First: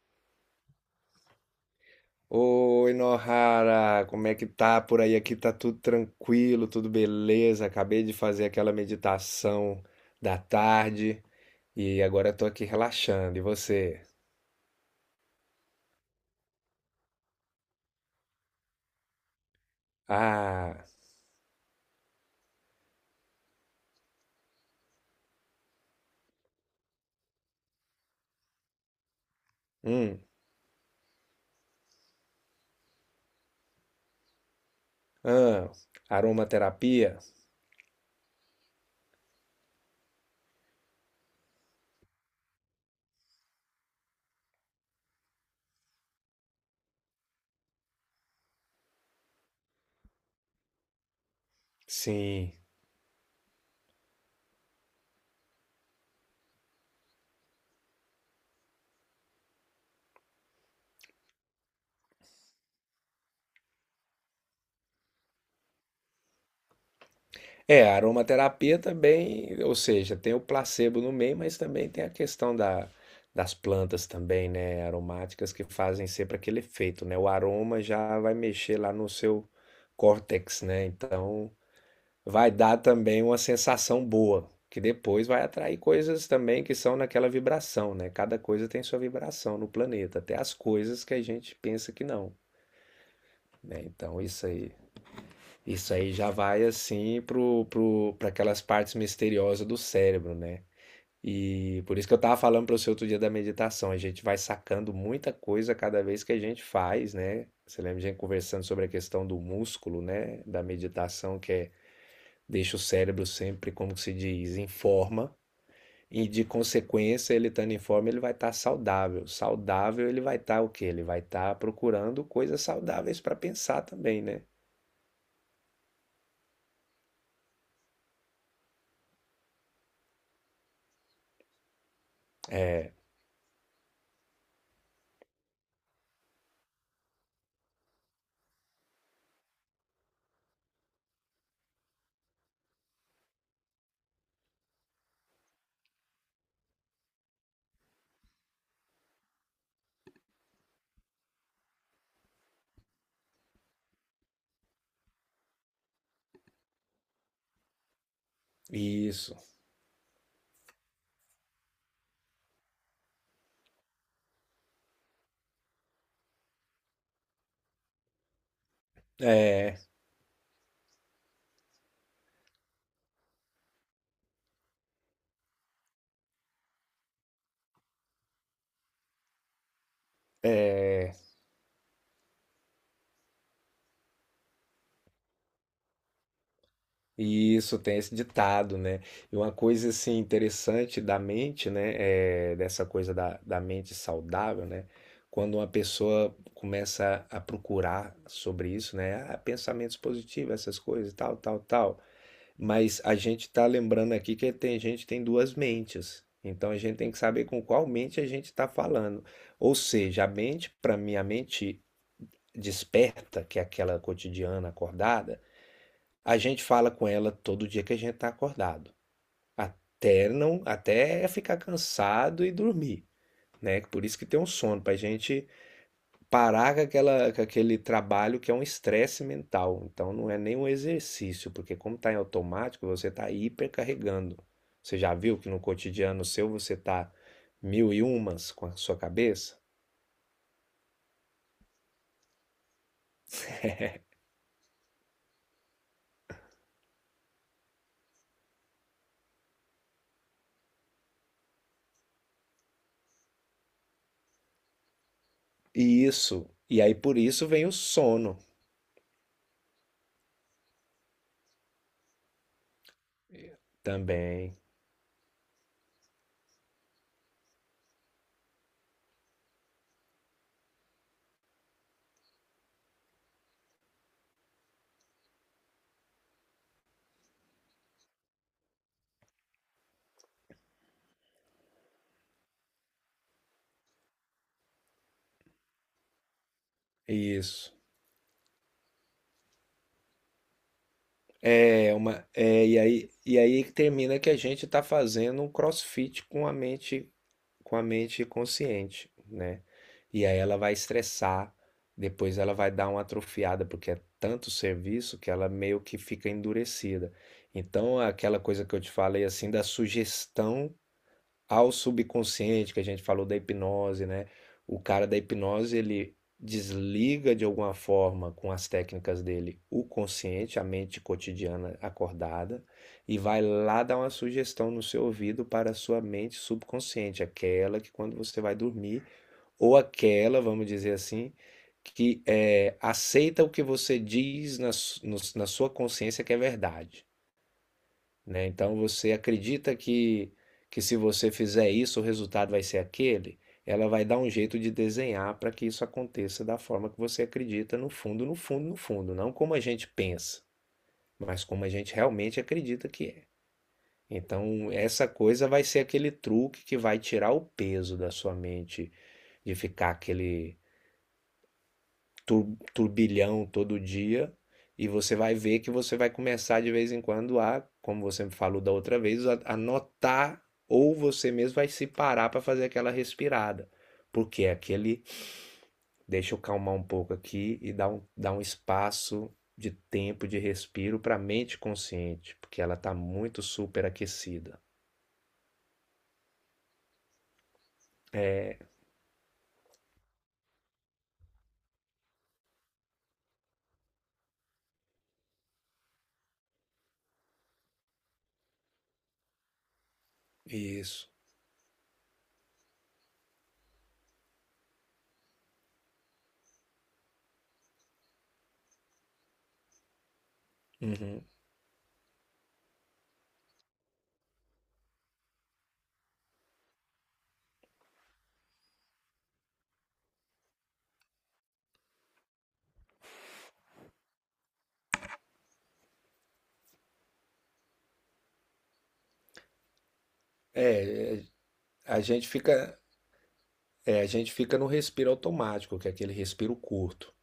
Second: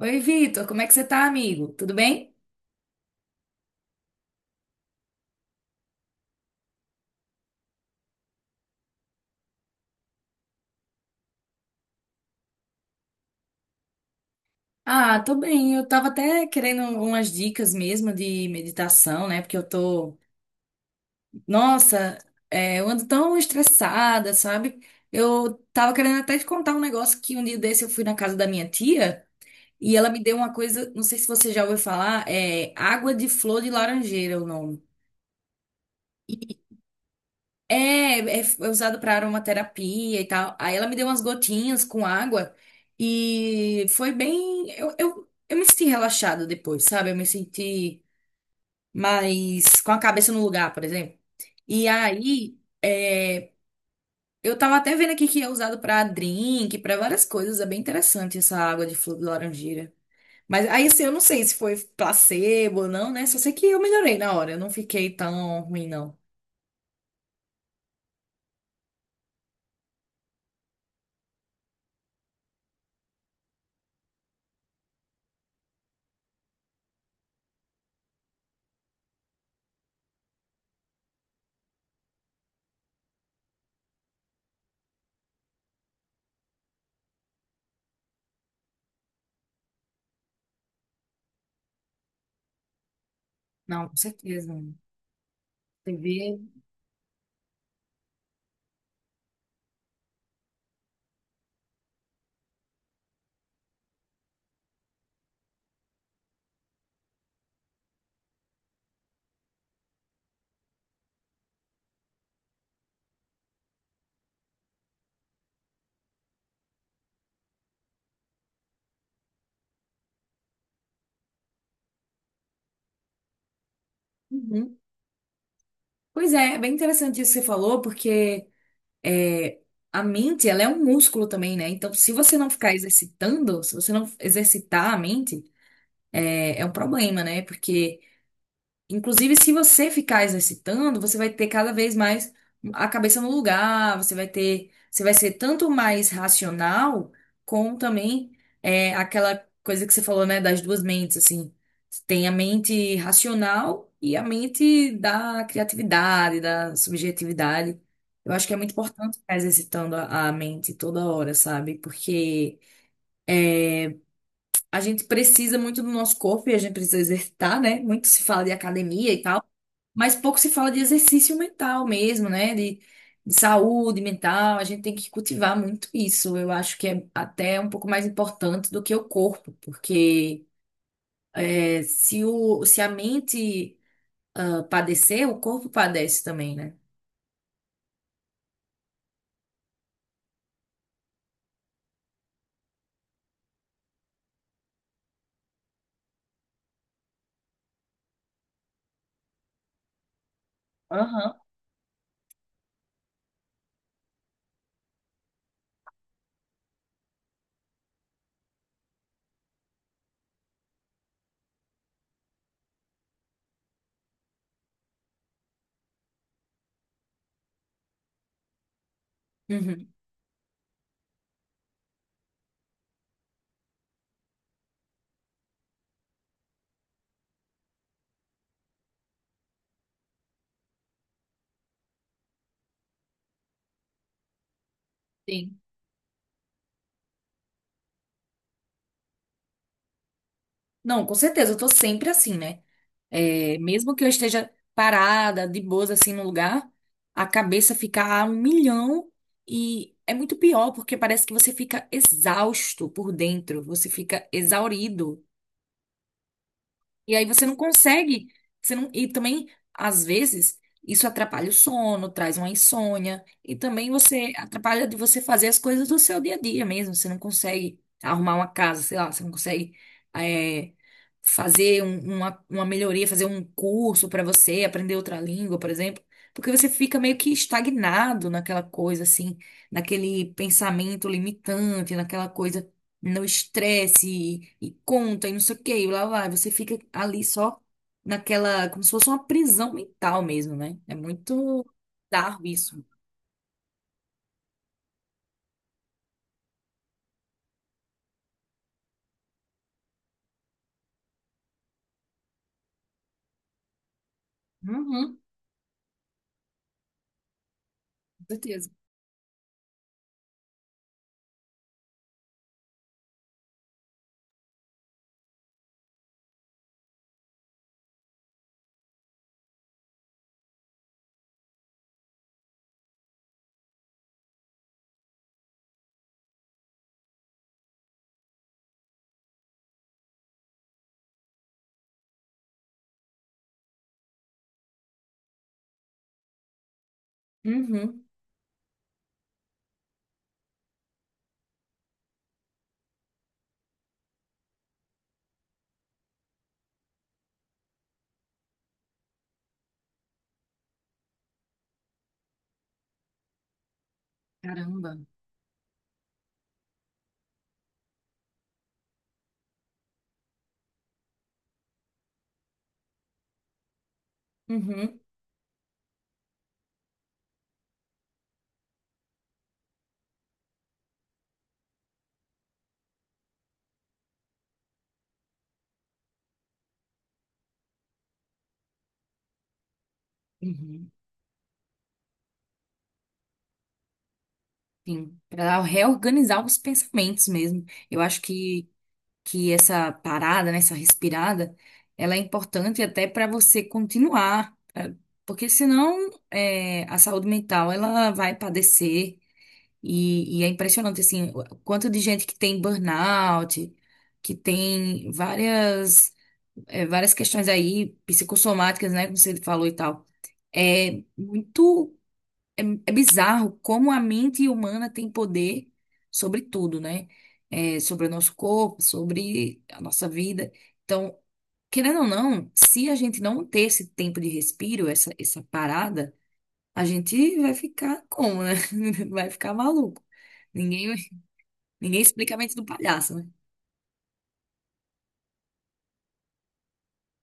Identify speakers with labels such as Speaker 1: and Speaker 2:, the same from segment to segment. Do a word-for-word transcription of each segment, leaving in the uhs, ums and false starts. Speaker 1: Oi, Vitor, como é que você tá, amigo? Tudo bem?
Speaker 2: Oi, Nohara, como é que tá por aí? Aqui tá tudo tranquilo, tudo beleza. Acabei de fazer aquela meditação da tarde e agora eu tô aqui relaxando. E você?
Speaker 1: Ah, tô bem. Eu tava até querendo umas dicas mesmo de meditação, né? Porque eu tô,
Speaker 2: Ah,
Speaker 1: nossa, é, eu ando tão estressada, sabe? Eu tava querendo até te contar um negócio que um dia desse eu fui na casa da minha tia e ela
Speaker 2: hum,
Speaker 1: me deu uma coisa, não sei se você já ouviu falar, é água de flor de laranjeira é o nome.
Speaker 2: ah, aromaterapia?
Speaker 1: É, é f- é usado para aromaterapia e tal. Aí ela me deu umas gotinhas com água e foi bem. Eu, eu, eu me senti relaxada depois, sabe? Eu me senti mais com a cabeça no lugar, por exemplo. E
Speaker 2: Sim.
Speaker 1: aí, é, eu tava até vendo aqui que é usado para drink, para várias coisas. É bem interessante essa água de flor de laranjeira. Mas aí, assim, eu não sei se foi placebo ou não, né? Só sei que eu melhorei na hora. Eu não fiquei tão ruim, não.
Speaker 2: É, a aromaterapia também, ou seja, tem o placebo no meio, mas também tem a questão da, das plantas também, né, aromáticas que fazem sempre aquele efeito, né? O aroma já vai mexer lá no seu córtex, né? Então, vai dar também uma sensação boa, que depois vai atrair coisas também que são naquela vibração, né? Cada coisa tem sua vibração no planeta, até as coisas que a gente pensa que não, né?
Speaker 1: Não, com
Speaker 2: Então, isso
Speaker 1: certeza.
Speaker 2: aí isso
Speaker 1: Você
Speaker 2: aí já
Speaker 1: vê.
Speaker 2: vai assim pro, pro, para aquelas partes misteriosas do cérebro, né? E por isso que eu tava falando para você outro dia da meditação, a gente vai sacando muita coisa cada vez que a gente faz, né? Você lembra de a gente conversando sobre a questão do músculo, né? Da meditação, que é deixa o cérebro sempre, como se diz, em forma. E de consequência, ele estando em forma, ele vai estar saudável. Saudável, ele vai estar o quê? Ele vai estar procurando coisas saudáveis para pensar também, né?
Speaker 1: Pois é, é bem interessante isso que você falou, porque é, a mente, ela é um músculo também, né? Então, se você não ficar exercitando, se você não exercitar a mente, é, é um problema, né? Porque inclusive, se você ficar exercitando, você vai ter cada vez mais a cabeça no lugar, você vai ter, você vai ser tanto mais racional, como também é, aquela coisa que você falou, né, das duas mentes, assim. Tem a mente racional e a mente da criatividade, da subjetividade. Eu acho que é muito importante
Speaker 2: Isso.
Speaker 1: ficar exercitando a a mente toda hora, sabe? Porque a gente precisa muito do nosso corpo e a gente precisa exercitar, né? Muito se fala de academia e tal.
Speaker 2: É.
Speaker 1: Mas pouco se fala de exercício mental mesmo, né? De, de saúde mental. A gente tem que cultivar muito isso. Eu acho que é até um pouco mais importante do que o corpo, porque é, se o, se a mente ah, padecer, o corpo padece também, né?
Speaker 2: Isso, tem esse ditado, né? E uma coisa assim interessante da mente, né? É, dessa coisa da, da mente saudável, né? Quando uma pessoa começa a procurar sobre isso, né? Ah, pensamentos positivos, essas coisas, tal,
Speaker 1: Aham.
Speaker 2: tal, tal. Mas a gente tá lembrando aqui que tem gente tem duas mentes. Então a gente tem que saber com qual mente a gente está falando. Ou seja, a mente, para mim, a mente desperta, que é aquela cotidiana acordada. A gente fala com ela todo dia que a gente está acordado,
Speaker 1: Uhum.
Speaker 2: até não, até ficar cansado e dormir, né? Por isso que tem um sono, pra gente parar com aquela, com aquele trabalho que é um estresse mental. Então não é nem um exercício, porque como tá em automático, você tá hipercarregando. Você já viu que no
Speaker 1: Sim.
Speaker 2: cotidiano seu você tá mil e umas com a sua cabeça?
Speaker 1: Não, com certeza, eu tô sempre assim, né? É, mesmo que eu esteja parada, de boas, assim, no lugar, a cabeça fica a um milhão e é muito pior, porque parece que você fica exausto por dentro, você fica exaurido.
Speaker 2: E isso, e aí
Speaker 1: E
Speaker 2: por
Speaker 1: aí você
Speaker 2: isso
Speaker 1: não
Speaker 2: vem o
Speaker 1: consegue,
Speaker 2: sono
Speaker 1: você não, e também, às vezes, isso atrapalha o sono, traz uma insônia, e também você
Speaker 2: também.
Speaker 1: atrapalha de você fazer as coisas do seu dia a dia mesmo. Você não consegue arrumar uma casa, sei lá, você não consegue eh, fazer um- uma, uma melhoria, fazer um curso para você, aprender outra língua, por exemplo, porque você fica meio que estagnado naquela coisa, assim, naquele pensamento limitante, naquela coisa no estresse e, e conta e não sei o quê, e lá vai, você fica ali só
Speaker 2: Isso.
Speaker 1: naquela, como se fosse uma prisão mental mesmo, né? É muito
Speaker 2: É uma,
Speaker 1: bizarro
Speaker 2: é, e
Speaker 1: isso.
Speaker 2: aí, e aí termina que a gente está fazendo um CrossFit com a mente, com a mente consciente, né? E aí ela vai estressar, depois ela vai dar uma atrofiada, porque é tanto serviço
Speaker 1: Uhum,
Speaker 2: que ela meio que fica endurecida. Então,
Speaker 1: com
Speaker 2: aquela coisa
Speaker 1: certeza.
Speaker 2: que eu te falei assim da sugestão ao subconsciente, que a gente falou da hipnose, né? O cara da hipnose, ele desliga de alguma forma com as técnicas dele o consciente, a mente cotidiana acordada, e vai lá dar uma sugestão no seu ouvido para a sua mente subconsciente, aquela que quando você vai dormir, ou aquela, vamos dizer assim, que é, aceita o que você diz na, no- na sua consciência que é verdade,
Speaker 1: Uhum.
Speaker 2: né? Então você acredita que, que se você fizer isso, o resultado vai ser aquele? Ela vai dar um jeito de desenhar para que isso aconteça da forma que você acredita, no fundo, no fundo, no fundo, não como a gente pensa, mas como a gente realmente acredita que é. Então,
Speaker 1: Caramba.
Speaker 2: essa coisa vai ser aquele truque que vai tirar o peso da sua mente de ficar aquele tur- turbilhão todo dia e
Speaker 1: Uhum,
Speaker 2: você vai ver que você vai começar de vez em quando a, como você me falou da outra vez, a, a notar ou você mesmo vai se parar para fazer aquela respirada. Porque é aquele, deixa eu calmar um pouco aqui e dar um, dar um espaço de tempo de
Speaker 1: uhum.
Speaker 2: respiro para a mente consciente, porque ela está muito superaquecida.
Speaker 1: Sim, para reorganizar os pensamentos mesmo. Eu acho
Speaker 2: É
Speaker 1: que, que essa parada, né, essa respirada, ela é importante até para você continuar, pra- porque senão é, a saúde mental ela vai padecer. E, e é impressionante,
Speaker 2: isso.
Speaker 1: assim, o quanto de gente que tem burnout, que tem várias, eh, várias questões aí psicossomáticas, né, como você falou e tal. É
Speaker 2: Uhum.
Speaker 1: muito, é, é bizarro como a mente humana tem poder sobre tudo, né? É, sobre o nosso corpo, sobre a nossa vida. Então, querendo ou não, se a gente não ter esse tempo de respiro, essa, essa parada, a gente vai ficar como, né? Vai ficar maluco. Ninguém,
Speaker 2: É,
Speaker 1: ninguém
Speaker 2: A gente
Speaker 1: explica a mente do
Speaker 2: fica,
Speaker 1: palhaço, né?
Speaker 2: é, a gente fica no respiro automático, que é aquele respiro curto.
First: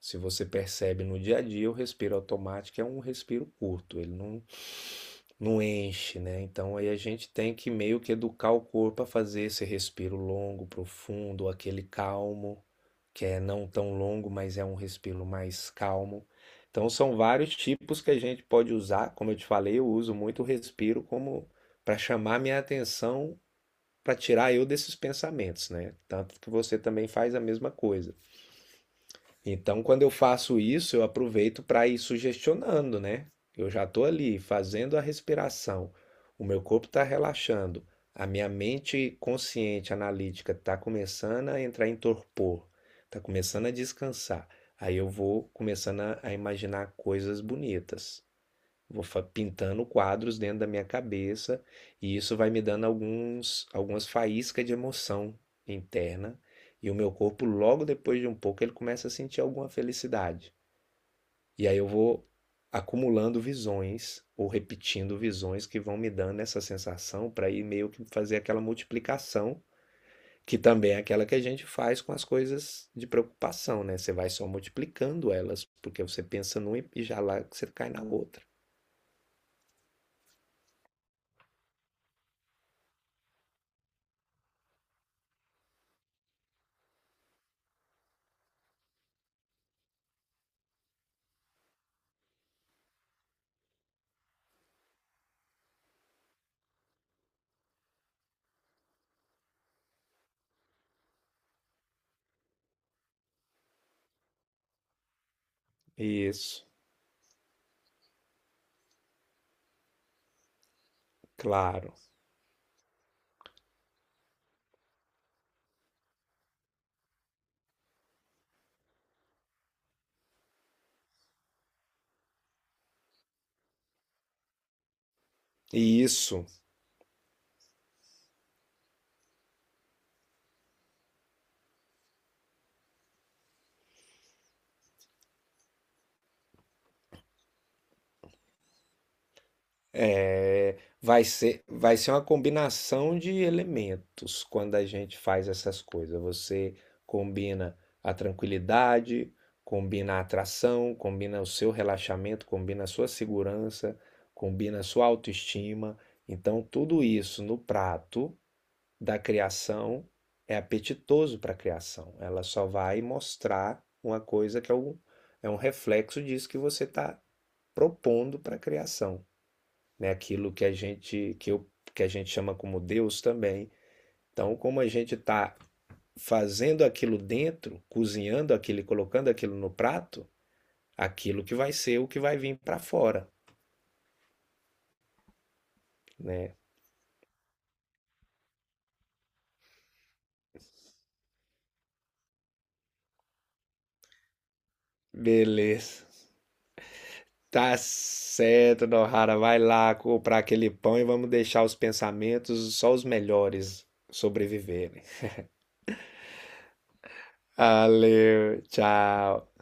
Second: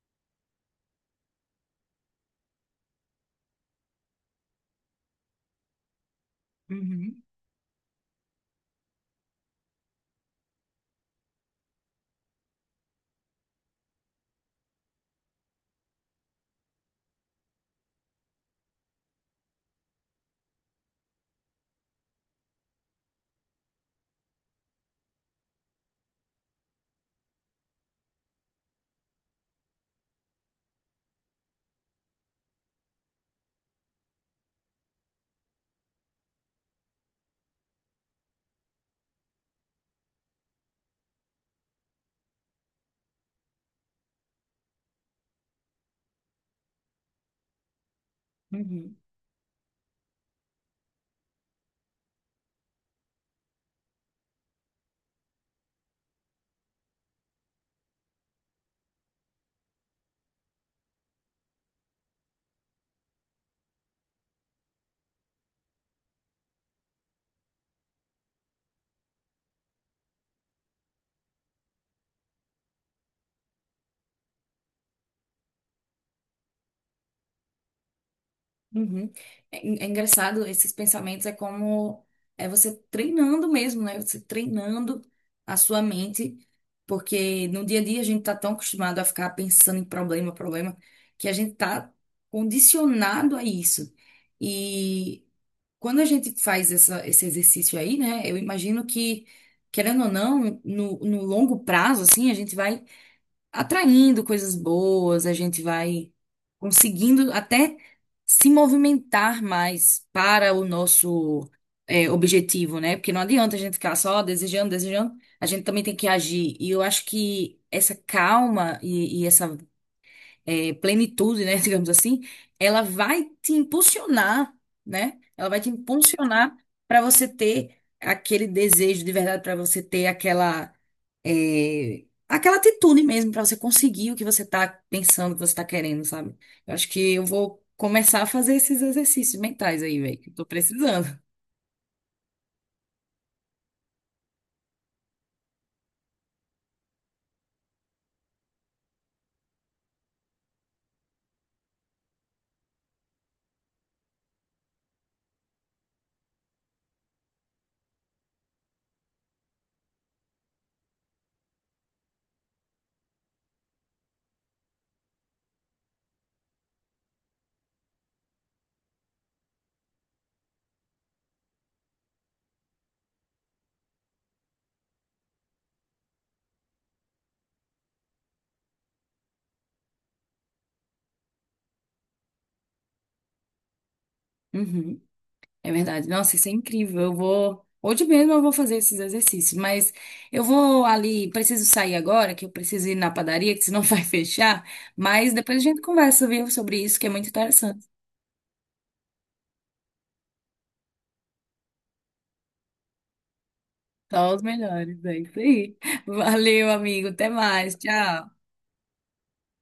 Speaker 2: Se você percebe no dia a dia, o respiro automático é um respiro curto, ele não, não enche, né? Então aí a
Speaker 1: Uhum,
Speaker 2: gente tem que meio que educar o corpo a fazer esse respiro longo, profundo, aquele calmo, que é não tão longo, mas é um respiro mais calmo. Então são vários tipos que a gente pode usar. Como eu te falei, eu uso muito o respiro como para chamar minha atenção, para tirar eu desses pensamentos, né? Tanto que você também faz a mesma coisa. Então, quando eu faço isso, eu aproveito para ir sugestionando, né? Eu já estou ali fazendo a respiração, o meu corpo está relaxando, a minha mente consciente, analítica, está começando a entrar em torpor, está começando a descansar. Aí eu vou começando a, a imaginar coisas bonitas.
Speaker 1: uhum.
Speaker 2: Vou fa- pintando quadros dentro da minha cabeça e isso vai me dando alguns, algumas faíscas de emoção interna. E o meu corpo, logo depois de um pouco, ele começa a sentir alguma felicidade. E aí eu vou acumulando visões ou repetindo visões que vão me dando essa sensação para ir meio que fazer aquela multiplicação, que também é aquela que a gente faz com as coisas de preocupação, né? Você vai só multiplicando elas, porque você pensa numa e já lá você cai na outra.
Speaker 1: Uhum. É, é engraçado, esses pensamentos é como é você treinando mesmo, né? Você treinando a sua mente, porque no dia a dia a gente tá tão acostumado a ficar pensando em problema, problema, que a gente tá condicionado a isso. E quando a gente faz essa, esse exercício aí, né? Eu imagino que, querendo ou não, no, no longo prazo, assim, a gente vai atraindo coisas boas, a gente vai
Speaker 2: Isso.
Speaker 1: conseguindo até se movimentar mais para o nosso
Speaker 2: Claro.
Speaker 1: é, objetivo, né? Porque não adianta a gente ficar só desejando, desejando, a gente também tem que agir. E eu acho que essa calma e, e essa é, plenitude, né, digamos assim, ela vai te impulsionar, né? Ela vai te
Speaker 2: E isso
Speaker 1: impulsionar para você ter aquele desejo de verdade, para você ter aquela é, aquela atitude mesmo, para você conseguir o que você está pensando, o que você está querendo, sabe? Eu acho que eu vou começar a fazer esses exercícios mentais aí, velho, que eu tô
Speaker 2: é,
Speaker 1: precisando.
Speaker 2: vai ser, vai ser uma combinação de elementos quando a gente faz essas coisas. Você combina a tranquilidade, combina a atração, combina o seu relaxamento, combina a sua segurança, combina a sua autoestima. Então, tudo isso no prato da criação é apetitoso para a criação. Ela só vai mostrar uma coisa que é um, é um reflexo disso que você está propondo para a criação, né? Aquilo que a gente que, eu, que a gente chama como Deus também. Então, como a gente está fazendo aquilo dentro, cozinhando aquilo, e colocando aquilo no prato, aquilo que vai ser o que vai vir para fora,
Speaker 1: Uhum. É verdade. Nossa, isso é
Speaker 2: né?
Speaker 1: incrível. Eu vou. Hoje mesmo eu vou fazer esses exercícios, mas eu vou ali. Preciso sair agora, que eu preciso ir na padaria, que senão vai fechar. Mas depois a gente
Speaker 2: Beleza.
Speaker 1: conversa, viu, sobre isso, que é muito
Speaker 2: Tá
Speaker 1: interessante.
Speaker 2: certo, Nohara, vai lá comprar aquele pão e vamos deixar os pensamentos só os melhores
Speaker 1: Só os
Speaker 2: sobreviverem.
Speaker 1: melhores. É isso aí. Valeu, amigo. Até mais. Tchau.
Speaker 2: Valeu, tchau.